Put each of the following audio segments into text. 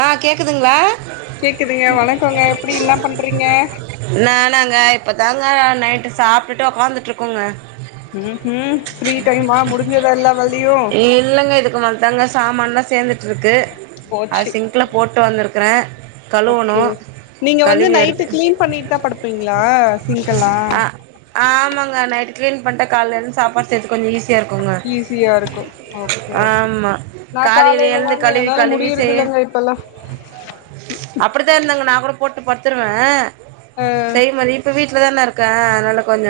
ஆ கேக்குதுங்ளா கேக்குதுங்க வணக்கோங்க எப்டி இன்ன பண்றீங்க நானாங்க இப்பதாங்க நைட்டு சாப்ட்டுட்டு ஒக்காந்துட்ருக்கோங்க ம் ம் ஃப்ரீ டைம்மா முடிஞ்சதா எல்லா வேலையு இல்லங்க இதுக்கு மேல்தாங்க சாமான்லா சேந்துட்ருக்கு அத போச்சு சிங்க்ல போட்டு வந்துருக்குறே ஓகே நீங்க வந்து நைட்டு கிளீன் பண்ணிட்டு தா படுப்பீங்ளா சிங்க்கெல்லா ஆ ஆமாங்க நைட்டு கிளீன் பண்ட்டா கால்ல எழுந்து சாப்பாடு செய்யறது கொஞ்ச ஈஸியா இருக்குங்க ஈஸியா இருக்கு ஓகே ஓகே ஆமா நா காலைல காலையில எழுந்து தாங்க கழுவி என்னால கழுவி முடியறது செய்ய இல்லங்க இப்பல்லா அப்டிதா இருந்தேங்க நா கூட போட்டு படுத்துருவே ஆ செய்ய மாரி இப்ப வீட்லதா இருக் க்க அதனால கொஞ்ச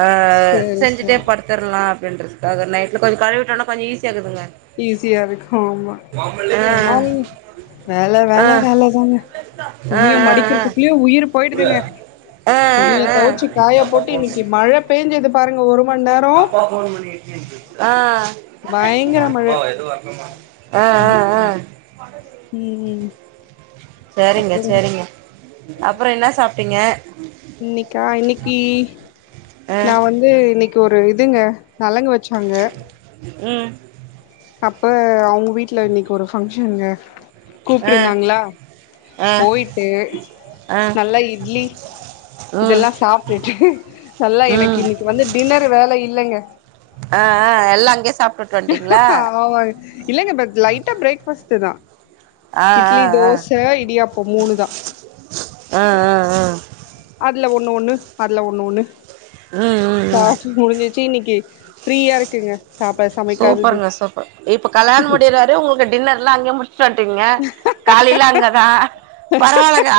அ சேரி செஞ்சுட்டே சேரி படுத் துர்லா அப்டின்றதுக்காக நைட்ல கொஞ்ச கழுவிட்டோனா கொஞ்ச ஈஸியா இருக்குதுங்க ஈஸியா இருக்கு ஆமா பாலிங் வேல ஆ வேல வேலதாங்க ஆ ஆ துணிய ஆ மடிக்கிறதுக்குள்ளயு உயிரு போயிடுதுங்க ஆ ஆ ஆ துணிய ஆ தொவச்சு காயப் போட்டு இன்னைக்கு மழ பேஞ்சது பாருங்க ஒரு மண் நேரோ அப்பா போன் பண்ணிக்கிச்சி ஆ பயங்கர மழ ஆ ஆ ஆ ம் ம் சேரிங்க அப்றோங்க சேரிங்க அப்பற என்ன சாப்ட்டீங்க இன்னைக்கா இன்னைக்கு ஆ நா வந்து இன்னைக் கு ஒரு இதுங்க நலங்கு வெச்சாங்க ம் அப்ப அவ்ங்க வீட்ல இன்னைக்கு ஒரு ஃபங்க்ஷனுங்க ஆ கூப்ட்ருந்தாங்களா ஆ போயிட்டு ஆ நல்லா இட்லி ம் இதெல்லா சாப்ட்டுட்டு நல்லா எனக்கு ம் இன்னைக்கு வந்து டின்னரு வேல இல்லைங்க ஆ ஆ எல்லா அங்கே சாப்டு வந் ஆமா இல்லைங்க பட் லைட்டா பிரேக்ஃபாஸ்ட்டு தா ஆ ஆ இட்லி ஆ தோச இடியாப்ப மூணு தா ஆ ஆ ஆ அதுல ஒன்னு ஒன்னு அதுல ஒன்னு ஒன்னு ம் ம் ம் சாப்ட்டு முடிஞ்சிச்சு இன்னைக்கு ஃப்ரீயா இருக்குங்க சாப்ப சமைக்காதது சூப்பருங்க சூப்பர் இப்ப கல்யாண முடியிற வரையு உங்களுக்கு டின்னர்லா அங்கயே முடி சாப்ட்டீங்க காலைல அங்கதா பரவால்லக்கா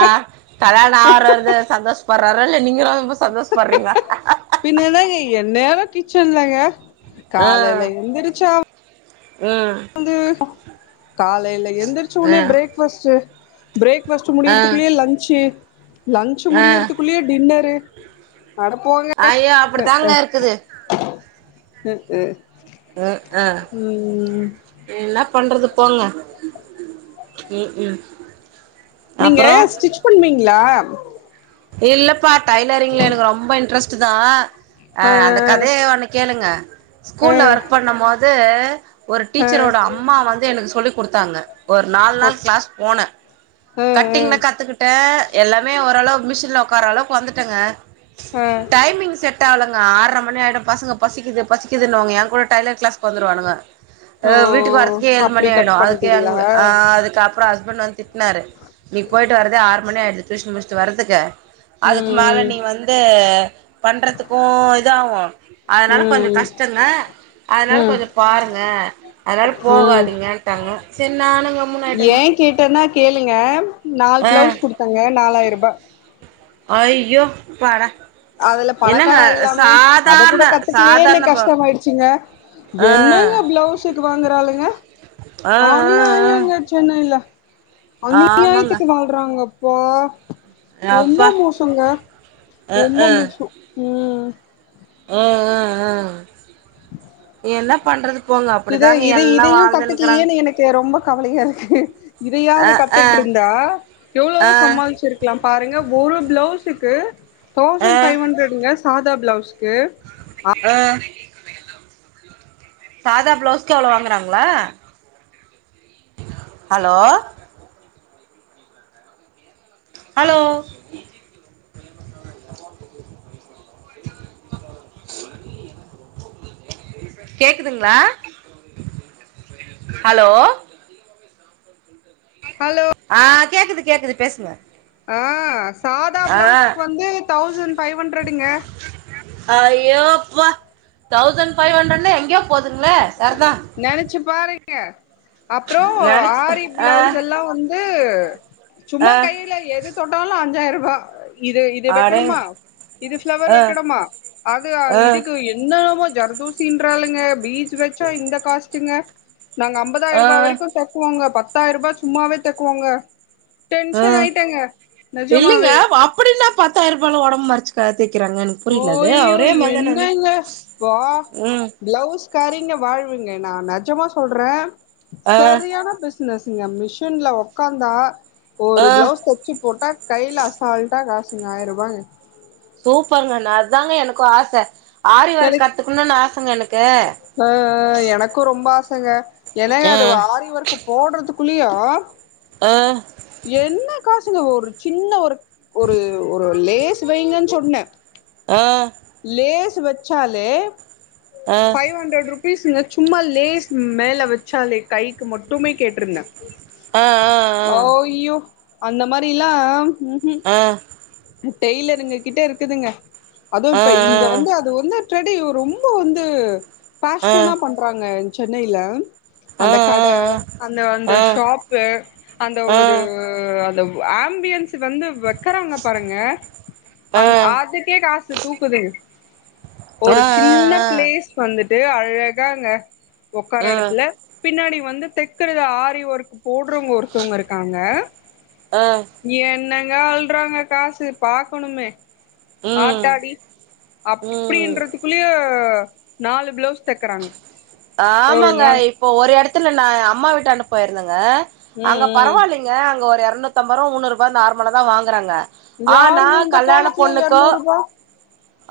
கல்யாண ஆற்றது சந்தோஷ் பர்றாரோ இல்லையா நீங்க ரொம்ப சந்தோஷ் பற்றீங்க பின்ன என்னங்க எ என்னேரோ கிச்சன்லங்க ஆ காலையில எந்திரிச்சா ம் காலையில எந்திரிச்ச ஆ ஒன்னே பிரேக்ஃபாஸ்ட்டு பிரேக்பாஸ்ட்டு ஆ முடியிறதுக்குலையே லன்சு லன்சு ஆ முடியிறதுக்குள்ளயே டின்னரு அட போங்க ஐயோ அப்டித்தாங்க க்க இருக்குது க்கு க்க என்ன பண்றது போங்க ம் ம் நீங்க அப்றோ ஸ்டிச் பண்வீங்களா இல்லப்பா டைலரிங்ல எனக்கு ரொம்ப இன்ட்ரெஸ்ட்டுதா அ ஆ அந்த கதைய ஒன்னு கேளுங்க ஆ ஸ்கூல்ல ஒர்க் பண்ணும் போது ஒரு ஆ டீச்சரோட அம்மா வந்து எனக்கு சொல்லி கொடுத்தாங்க ஒர் நால் நாள் ஓகே கிளாஸ் போனே ஆ ஆ கட்டிங்ன கத்துக்கிட்டே எல்லாமே ஓரளவு மிஷின்ல ஒக்கார அளவுக்கு வந்துட்டங்க ஆ டைமிங் செட் ட்டால்லங்க ஆர்ற மணி ஆயிடு பசங்க பசிக்குது பசிக்குதுன்னுவாங்க ஏங்கூட டைலர் கிளாஸ்க் வந்துருவானுங்க ஓ அ வீட்டுக் வர்ரதுக் ஏழ் மணி அப்டி ஆயிடு கட் அதுக்கே எங் பண்ட்டீங்களா அ அதுக்கப் அப்புற ஹஸ்பண்ட் வந் திட்டினாரு நீ போயிட்டு வரதே ஆறு மணி ஆயிடு டியூஷன் முடிஸ்ட்டு வரதுக்கு அதுக்கு மேல ம் நீ வந்து பண்றதுக்கு இது ஆவு அதனால கொஞ்ச ம் கஷ்டந்தா அதனால ம் கொஞ்ச பாருங்க அதனால ம் போகாதிீங்கன்ட்டாங்க சேர் ஏ நானுங்கம்முன்னாய்ட்டங்க கேட்டேன்னா கேளுங்க நால் ஆஹ் பிளவுஸ் குடுத்தங்க நாலாயிர்ருபா அய்யோ அப்பாடா அதுல என்னங்க பணக்கார ஆயிர்லாமே அத சாதாரண கூட கத்துக்கலியேன்னு சாதாரண ப கஷ்டமாயிடு ச்சுங்க ஆ என்னங்க ப்ளௌசுக்கு வாங்கறாளுங்க ஆ ஆ அநியாயங்க சென்னைல ஆ ஆமாங்க அநியாயத்துக்கு வாழ்றாங்கப்பா ரொம்ப அப்பா மோசங்க அ ரொம்ப மோசோ ம் ம் ம் ம் என்ன பண்றது போங்க இத அப்படிதாங்க இதை எல்லா இதையு வாழ்ந்துன்னுக்குறாங்க கத்துக்கலியேன்னு எனக்கு ரொம்ப கவலையா இருக்கு அ இதையாது அ கத்துட்ருந்தா எவ்ளவோ ஆ சம்மாலிச்சிருக் லா பாருங்க ஒரு பிளவுஸுக்கு ஆ தௌசண்ட் ஃபைவ் ஹண்ட்ரடுங்க சாதா பிளவுஸ்க்கு ஆ சாதா பிளவுஸ்க்கு அவ்ளோ வாங்குறாங்களா ஹலோ ஹலோ அ கேக்குதுங்ளா ஹலோ ஹலோ ஆ கேக்குது கேக்குது பேசுங்க ஆ சாதா ஆ ப்ளௌசுக்கு வந்து தௌசண்ட் ஃபைவ் ஹண்ட்ரடுங்க அ ஐயோப்பா தௌசண்ட் ஃபைவ் ஹண்ட்ரட்ன்னா எங்யோ போதுங்களே சர்தா நெனச்சு பாருங்க அப்றோ நினைச்சு ஆரி ஆ ப்ளௌஸ் எல்லா வந்து சும்மா ஆ கையில எது தொட்டாலு அஞ்சாயிரரூபா இது இது அடேங்க வெக்கணுமா இது ஃப்ளவர் ஆ வெக்கணுமா அது ஆ இதுக்கு எ என்னமோ ஜர்தோஷின்றாளுங்க பீட்ஸ் வெச்சா இந்த காஸ்டுங்க நாங்க அம் ஆ பதாய்ர்ருபா வரைக்கு தெக்குவோங்க பத்தாய்ர்ருபா சும்மாவே தெக்குவோங்க ஆ டென்ஷன் ஆய்ட்டேங்க நெஜமாவே அப்பிடி என்ன பத்தாய்ர்ருபால ஒடம்பு மடிச்சு கே தெக்கிறாங்கன் புரில அது ஓய்யோ ஒரே மாரி தான அது ம் ப்ளவுஸ் காரிங்க வாழ்வுங்க நா நெஜமா சொல்றே ஆ செரியான பிஸ் னஸ்ங்க மிஷின்ல ஒக்காந்தா ஆ ஒரு ப்ளவுஸ் தெச்சு போட்டா கைல அசால்ட்டா காசுங்க ஆயிர்ருபாங்க சூப்பர்ங்க நா அதாங்க எனக்கு ஆச ஆரி ஒர்க் எனக்கு கத்துக்குனுன் ஆசங்க எனக்கு ஆ ஆ எனக்கு ரொம்ப ஆசங்க ஏனா அது ஆரி ஒர்க்கு போட்றதுக்குள்ளயு அ என்ன காசுங்க ஒரு சின்ன ஒரு ஒரு ஒரு லேஸ் வைங்கன் சொன்னே அ லேஸ் வெச்சாலே ஆ ஃபைவ் ஹண்ட்ரட் ரூப் பீஸுங்க சும்மா லேஸ் மேல வெச்சாலே கைக்கு மட்டுமே கேட்ருந்தே ஆ ஆ அய்யோ அந்த மாரில்லாம் ம்ம் ஆ டெய்லருங்க கிட்ட இருக்குதுங்க அதுவு ஆ இப்ப இங் க வந்து அது வந்து ட்ரெடி ஒ ரொம்போ வந்து ஆ ஆ ஆ பேஷனா பண் றாங்க சென்னைல ஆ அந்த கட ஆ அந்த அந்த ஆ ஷாப்பு அந்த ஆ ஒரு அ அந்த ஆம்பியன்ஸு வந்து வெக்கறாங் பாருங்க ஆ அந் அதுக்கே காசு தூக்குதுங் ஒரு ஆ சின்ன ப்ளேஸ் வந்துட்டு அழகாங்க ஒக்கார்ர ஆ எடத்துல பின்னாடி வந்து தெக்கறது ஆரி ஒர்க்கு போட்றவ்ங்க ஒருத்தவ்ங்க இருக்காங்க ஆ என்னங்க அள்றாங்க காசு பாக்கணுமே ம் ஆத்தாடி ம் அப்டின்றதுக்குள்ளயே நாலு ப்ளவுஸ் தெக்கறாங்க ஒரு ஆமாங்க நாள் இப்போ ஒரு எடத்துல நா அம்மா வீட்டான்ட போயிருந்தங்க ம் அங்க ம் பரவால்லைங் க அங்க ஒரு எரநூத்தம்பர்ருபா முன்னூர்ருபா நார்மலா தா வாங்கறாங்க ஆனா யாருங்க இந்த கல்யாண காலத்துல பொண்ணுக்கோ எரநூறுபா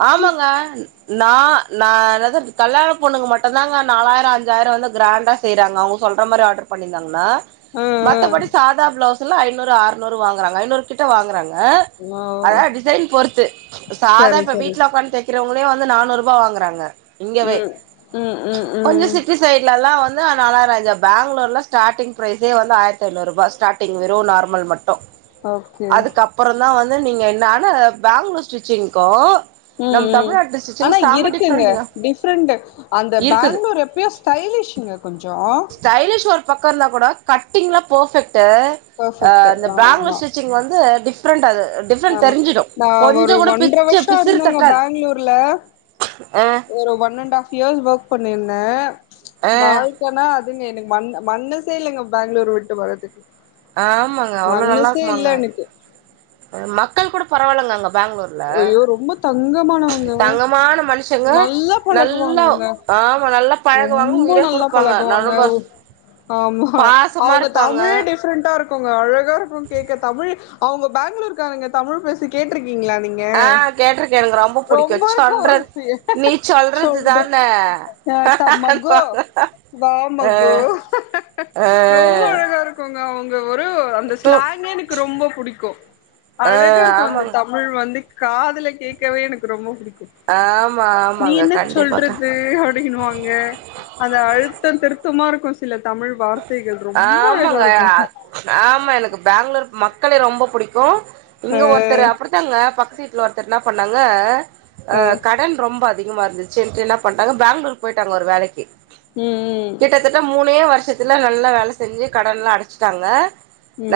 ஆமாங்க நா நா என்னது கல்யாண பொண்ணுக்கு மட்டுந்தாங்க நாலாய்ரோ அஞ்சாய்ரோ வந்து க்ராண்டா செய்றாங்க அவுங்க சொல்ற மாரி ஆட்ரு பண்ணீர்ந்தாங்கன்னா ஆ மத்தபடி ஆ சாதா ப்ளவுஸ்ல்லா ஐநூறு ஆர்நூறு வாங்கறாங்க ஐநூறு கிட்ட வாங்கறாங்க ஓ அதுலா டிசைன் பொறுத்து சாதா சரி இப்ப சரி வீட்ல ஒக்காந்து தெக் கிறவங்களே வந்து நானூர்ருபா வாங்கறாங்க இங்கவே ம் ம் ம் கொஞ்சோ ம் சிட்டி சைட்லலா வந்து அ நாலாய்ரோ அஞ்சா பேங்ளூர்லா ஸ்டாட்டிங் ப்ரைசே வந்து ஆயர்த் ஐநூர்ருபா ஸ்டாட் டிங் வெறு நார்மல் மட்டு ஓகே அதுக்கப்பறந்தா வந்து நீங்க நானு பேங்ளூர் ஸ்டிச்சிங்க்கு ம் ம் ஆனா இருக்குங்க டிஃப்ரெண்டு அந்த இருக்குது பேங்ளூர் எப்பயு ஸ்டைலிஷ்ங்க கொஞ்சோ ஸ்டைலிஷ் ஒரு பக்கோ இர்ந்தா கூட கட்டிங்லா பர்ஃபெக்ட்டு அ பர்ஃபெக்ட் இந்த பேங்களூர் ஆமா ஸ்டிச்சிங் வந்து டிஃப்ரண்ட் அது டிஃப்ரண்ட் ஆமா தெரிஞ்சிடு நா கொஞ்ச ஒரு கூட ஒன்ற பிச்சு வருஷோ பிசுறு இருந்தங்க தட்டாது பேங்ளூர்ல அ ஒரு one and half years work பண்ணிருந்தே ஆ வாழ் கனா அதுங்க எனக்கு மன் மனசே இல்லங்க பேங்களூர் விட்டு வர்றதுக்கு ஆமாங்க அவ்ளோ நல்லா மனஸ்சே இல்ல இருக்குமாங்க எனக்கு மக்கள் கூட பரவால்லங்க அங்க பேங்களூர்ல ஐயோ ரொம்ப தங்கமானவங்க தங்கமான மனுஷங்க நல்லா நல்லா பழகுவாங்கங்க ஆமா நல்லா பழகுவாங்க ரொம்ப உயிரே நல்லா குடுப்பாங்க நல்ல பழகுவாங்க மார்க் பாசமார்ப்பாங்க ப்ரண்டா இருக்குங்க அழகார்க்கு கேக்க தமிழ் அவங்க பெங்களூர்காரங்க தமிழ் பேசி கேட்ருக்கீங்ளா நீங்க ஆ ஏ கேட்டிருக்கே எனக்கு ரொம்ப புடிக்கு ரொம்பர்க்கு சொல்றது நீ [unintelligible] சொல்றது சொல்ற தான த மகோ வா ஆ மகோ ஆ ரொம்ப அழகா ருக் கோங்க அவங்க ஒரு அந்த கு ஸ்லாங்கே எனக்கு ரொம்ப பிடிக்கு ஆ அழகார்க்கு அந்த ஆமாங்க தமிழ் தமிழ் வந்து காதுல கேக்கவே எனக்கு ரொம்ப புடிக்கு ஆமா நீ ஆமாங்க என்ன கண்டிப்பாக்கா சொல்றது அப் க்குனு வாங்க அந்த அழுத்த திருத்தமார்க்கு சில தமிழ் வார்த்தைகள் ரொம்ப ஆமாங்க அழகார்க்கு ஆமா எனக்கு பேங்களூர் மக்கள ரொம்ப புடிக்கு அ இங்க ஒருத்தர் அப்படி தாங்க பக்கத்து வீட்டுல ஒருத்தர் ன்னா பண்ணாங்க ஆ அ கடன் ரொம்ப அதிகமார்ந்துச்சு ன்டு இன்ன பண்டாங்க பெங்களூர் போயிட்டாங்க ஒரு வேலக்கி ம் ம் கிட்ட தட்ட மூணே வருஷத்துல நல்லா வேல செஞ்சு கடன்லா அடச்சிட்டாங்க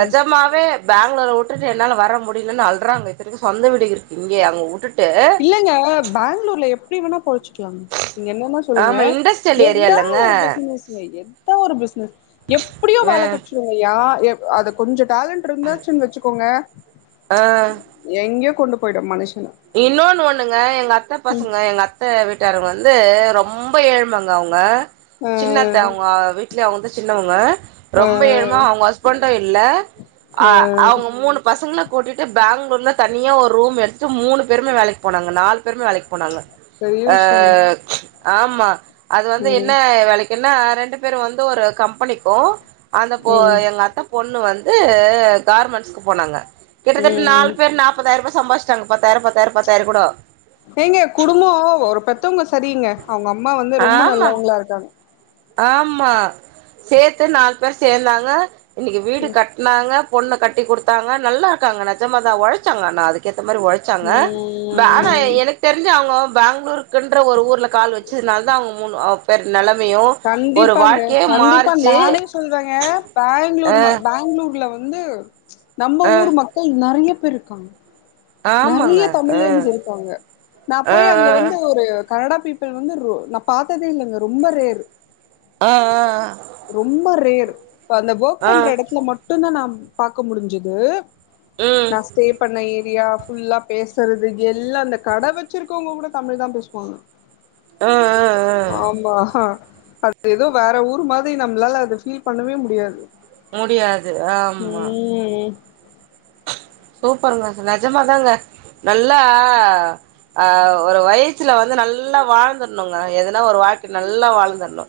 ம் பேங்களூர உட்டுட்டு என்னால வர முடியலன்னு அழ்ராங்க இத்தனக்கு சொந்த வீடு இருக்கு இங்கயே அங்க உட்டுட்டு இல்லங்க பேங்களூர்ல எப்டி வேணா பொழச்சிக்கலாங்க நீங்க என்னனா சொல் சொல்லுங்க ஆமா இண்டஸ்ட்ரியல் ஏரியா எதா இல்லங்க ஒரு பிசினஸ் எதா ஒரு பிசினஸ் எப்டியோ ஆ வேல கெடச்சுடுங்க யா அத கொஞ்ச டேலண்ட் இருந்தாச்சுன்னு வச்சுக்கோங்க ஆ எங்கயோ கொண்டு போயிடு மனுஷன இன்னொன்னு ஒண்ணுங்க எங்க அத்த ம் பசங்க எங்க அத் அத்த வீட்டாரங்க வந்து ரொம்ப ஏழ்மங்க அவங்க ஆ சின்னத்த அவங்க வீட்லயே அவங்கத சின்னவங்க ஆ ரொம்ப ஏழ்ம அவங்க ஹஸ்பண்டு இல்ல அ அவங்க மூணு பசங்களு கூட்டிட்டு பெங்களூர்ல தனியா ஒரு ரூம் எடுத்துட்டு மூணு பேருமே வேலக்கி போனாங்க நாலு பேருமே வேலக்கி போனாங்க பெரிய ஆ விஷயங்க ஆமா அது வந்து என்ன ம் வேலக் என்ன ரெண்டு பேரு வந்து ஒரு கம்பெனிக்கு அந்தப்பொ ம் எங்கத்த பொண்ணு வந்து கார்பன்ஸ்க்கு போனாங்க கிட்டத்தட்ட நாலு ம் பேர் நாப்பதாயிர்ருவா சம்பாதிஸ் டாக பத்தாயிர பத்தாயிர பத்தாயிர கூட ஏங்க குடும்பொ ஒரு பெத்தவங்க சரிங்க அவங்க அம்மா வந்து ரொம்ப ஆமாங்க நல்லவங்ளா இருக்காங்க ஆமா சேத்து நாலு பேர் சேந்தாங்க இன்னக்கி வீடு ம் கட் னாங்க பொண்ணு கட்டி கொடுத்தாங்க நல்லார்க்காங்க நிஜமா தா ஒழச்சாங்க ஆனா அதுக்கேத்த மாரி உழச்ச உழச்சாங்க ஆனா ம் எனக்கு தெரிஞ்ச அவங்க பெங்களூருக் ருன்ற ஒரு ஊர்ல கால் வச்சதுனால தா அவங்க மூணு பேர் நெலமையு ஒரு கண்டிப்பாங்க வாழ்க்கையே கண்டிப்பா மாறுச்சு நானே சொல்வங்க அ பெங்களூர் பெங்களூர்ல வந்து நம்ம அ ஊர் மக்கள் நெறைய பேர் ருக்காங்க ஆமாங்க நெறைய அ தமிழன்ஸ் இருக்காங்க நா அ போய் அங்க வந்து ஒரு கனடா பீப்பிள் வந்து ரொ நா பாத்ததே இல்லங்க ரொம்ப ரேர் ஆஅ ரொம்ப ரேர் இப்ப அந்த ஒர்க் அ அ பண்ற எடத்துல ம ட்டுதா நா பாக்க முடுஞ்சது ம் நா ஸ்டே பண்ண ஏரியா ஃபுல்லா பேசறது இது எல்லா அந்த கடை வச்சிருக்கவுங்க கூட தமிழ் தா பேசுவாங்க அ அ ஆமா அ து ஏதோ வேற ஊர் மாரி நம்ளால அத ஃபீல் பண்ணவே முடியாது முடியாது ஆம்மா ம் சூப்பர்ங்க நெஜமாதாங்க நல்லா ஆ ஒரு வயசுல வந்து நல்லா வாழ்ந்தர்ணுங்க எதுனா ஒரு வாழ்க்க நல்லா வாழ்ந்தர்ணு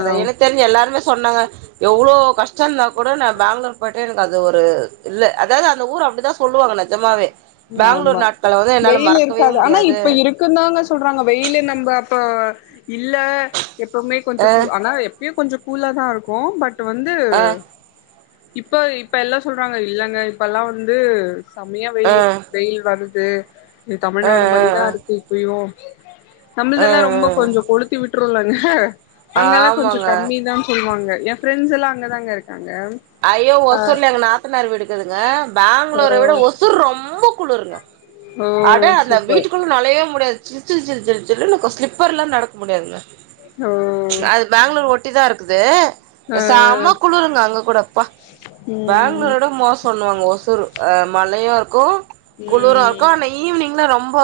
ஆ எனக்தெ ரிஞ்ச எல்லாருமே சொன்னாங்க எவ்ளோ கஷ்டோ இந்தா கூட நா பேங்ளூர் போயிட்டா எனக்கு அது ஒரு இல்ல அதாது அந்த ஊர் அப்டிதா சொல்லுவாங்க நெஜமாவே ஆமா பெங்களூர் நாட்கள வந்து என்னால மறக்கவே முடியாது க்குன் தாங்க சொல்றாங்க வெயிலு நம்ம அப்ப இல்ல எப்பமே கொஞ்ச அ கூ ஆனா ப்பயு கொஞ்ச கூலா தா இருக்கு பட் வந்து அ இப்ப இப்ப எல்லா சொல்றாங்க இல்லங்க இப்பெல்லா வந்து செமயா அ அ வெயில் வெயில் வருது இது அ தமிழ்நாடு மாரிதா அ இருக்கு இப்பயு அ நம்ள்தெல்லா ரொம்ப கொஞ்ச கொளுத்து விட்ருலங்க அ அங்கல்லா கொஞ்ச ஆமாங்க கம்மி தா சொல்வாங்க எ ஃப்ரெண்ட்ஸ்லா அங்கே தாங்க இருக்காங்க ஐயோ ஆ ஒசூர்ல எங்க நாத்தனார் வீடுக்குதுங்க பெங்களூர விட ஓ ஒசூர் ரொம்ப குளுருங்க அட ஓ அந்த சூப்பர் வீட்டுக்குள் ள நொழையவே முடியாது ஜில் ஜில் ஜில் ஜில் ஜில்லுனுக்கு ஸ்லிப்பர் இல்ல நடக்க முடியாதுங்க ஓ அது பெங்களூர் ஒட்டி தா இருக்குது ஆ செம குளுருங்க அங்க கூட ப்பா ம் பேங்களூரோட மோசண்ணுவாங்க ஒசூர் அ மழையா இருக்கு குளுரா இருக்கு ம் ஆனா ஈவினிங்ல ரொம்ப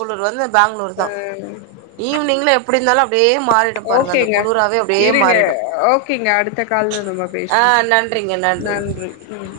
குளுரு வந்து பேங்ளூர் தா ம் ஈவினிங்ல எப்டி இந்தாலு அப்டியே மாறிடு பாருங்க அந்த ஓகேங்க குளுராவவே அப்டியே இருங்க மாறிடு ஓகேங்க அடுத்த கால்ல நம்ம ஆ பேசுவோ நன்றிங்க நன்றிங்க நன்றி ம்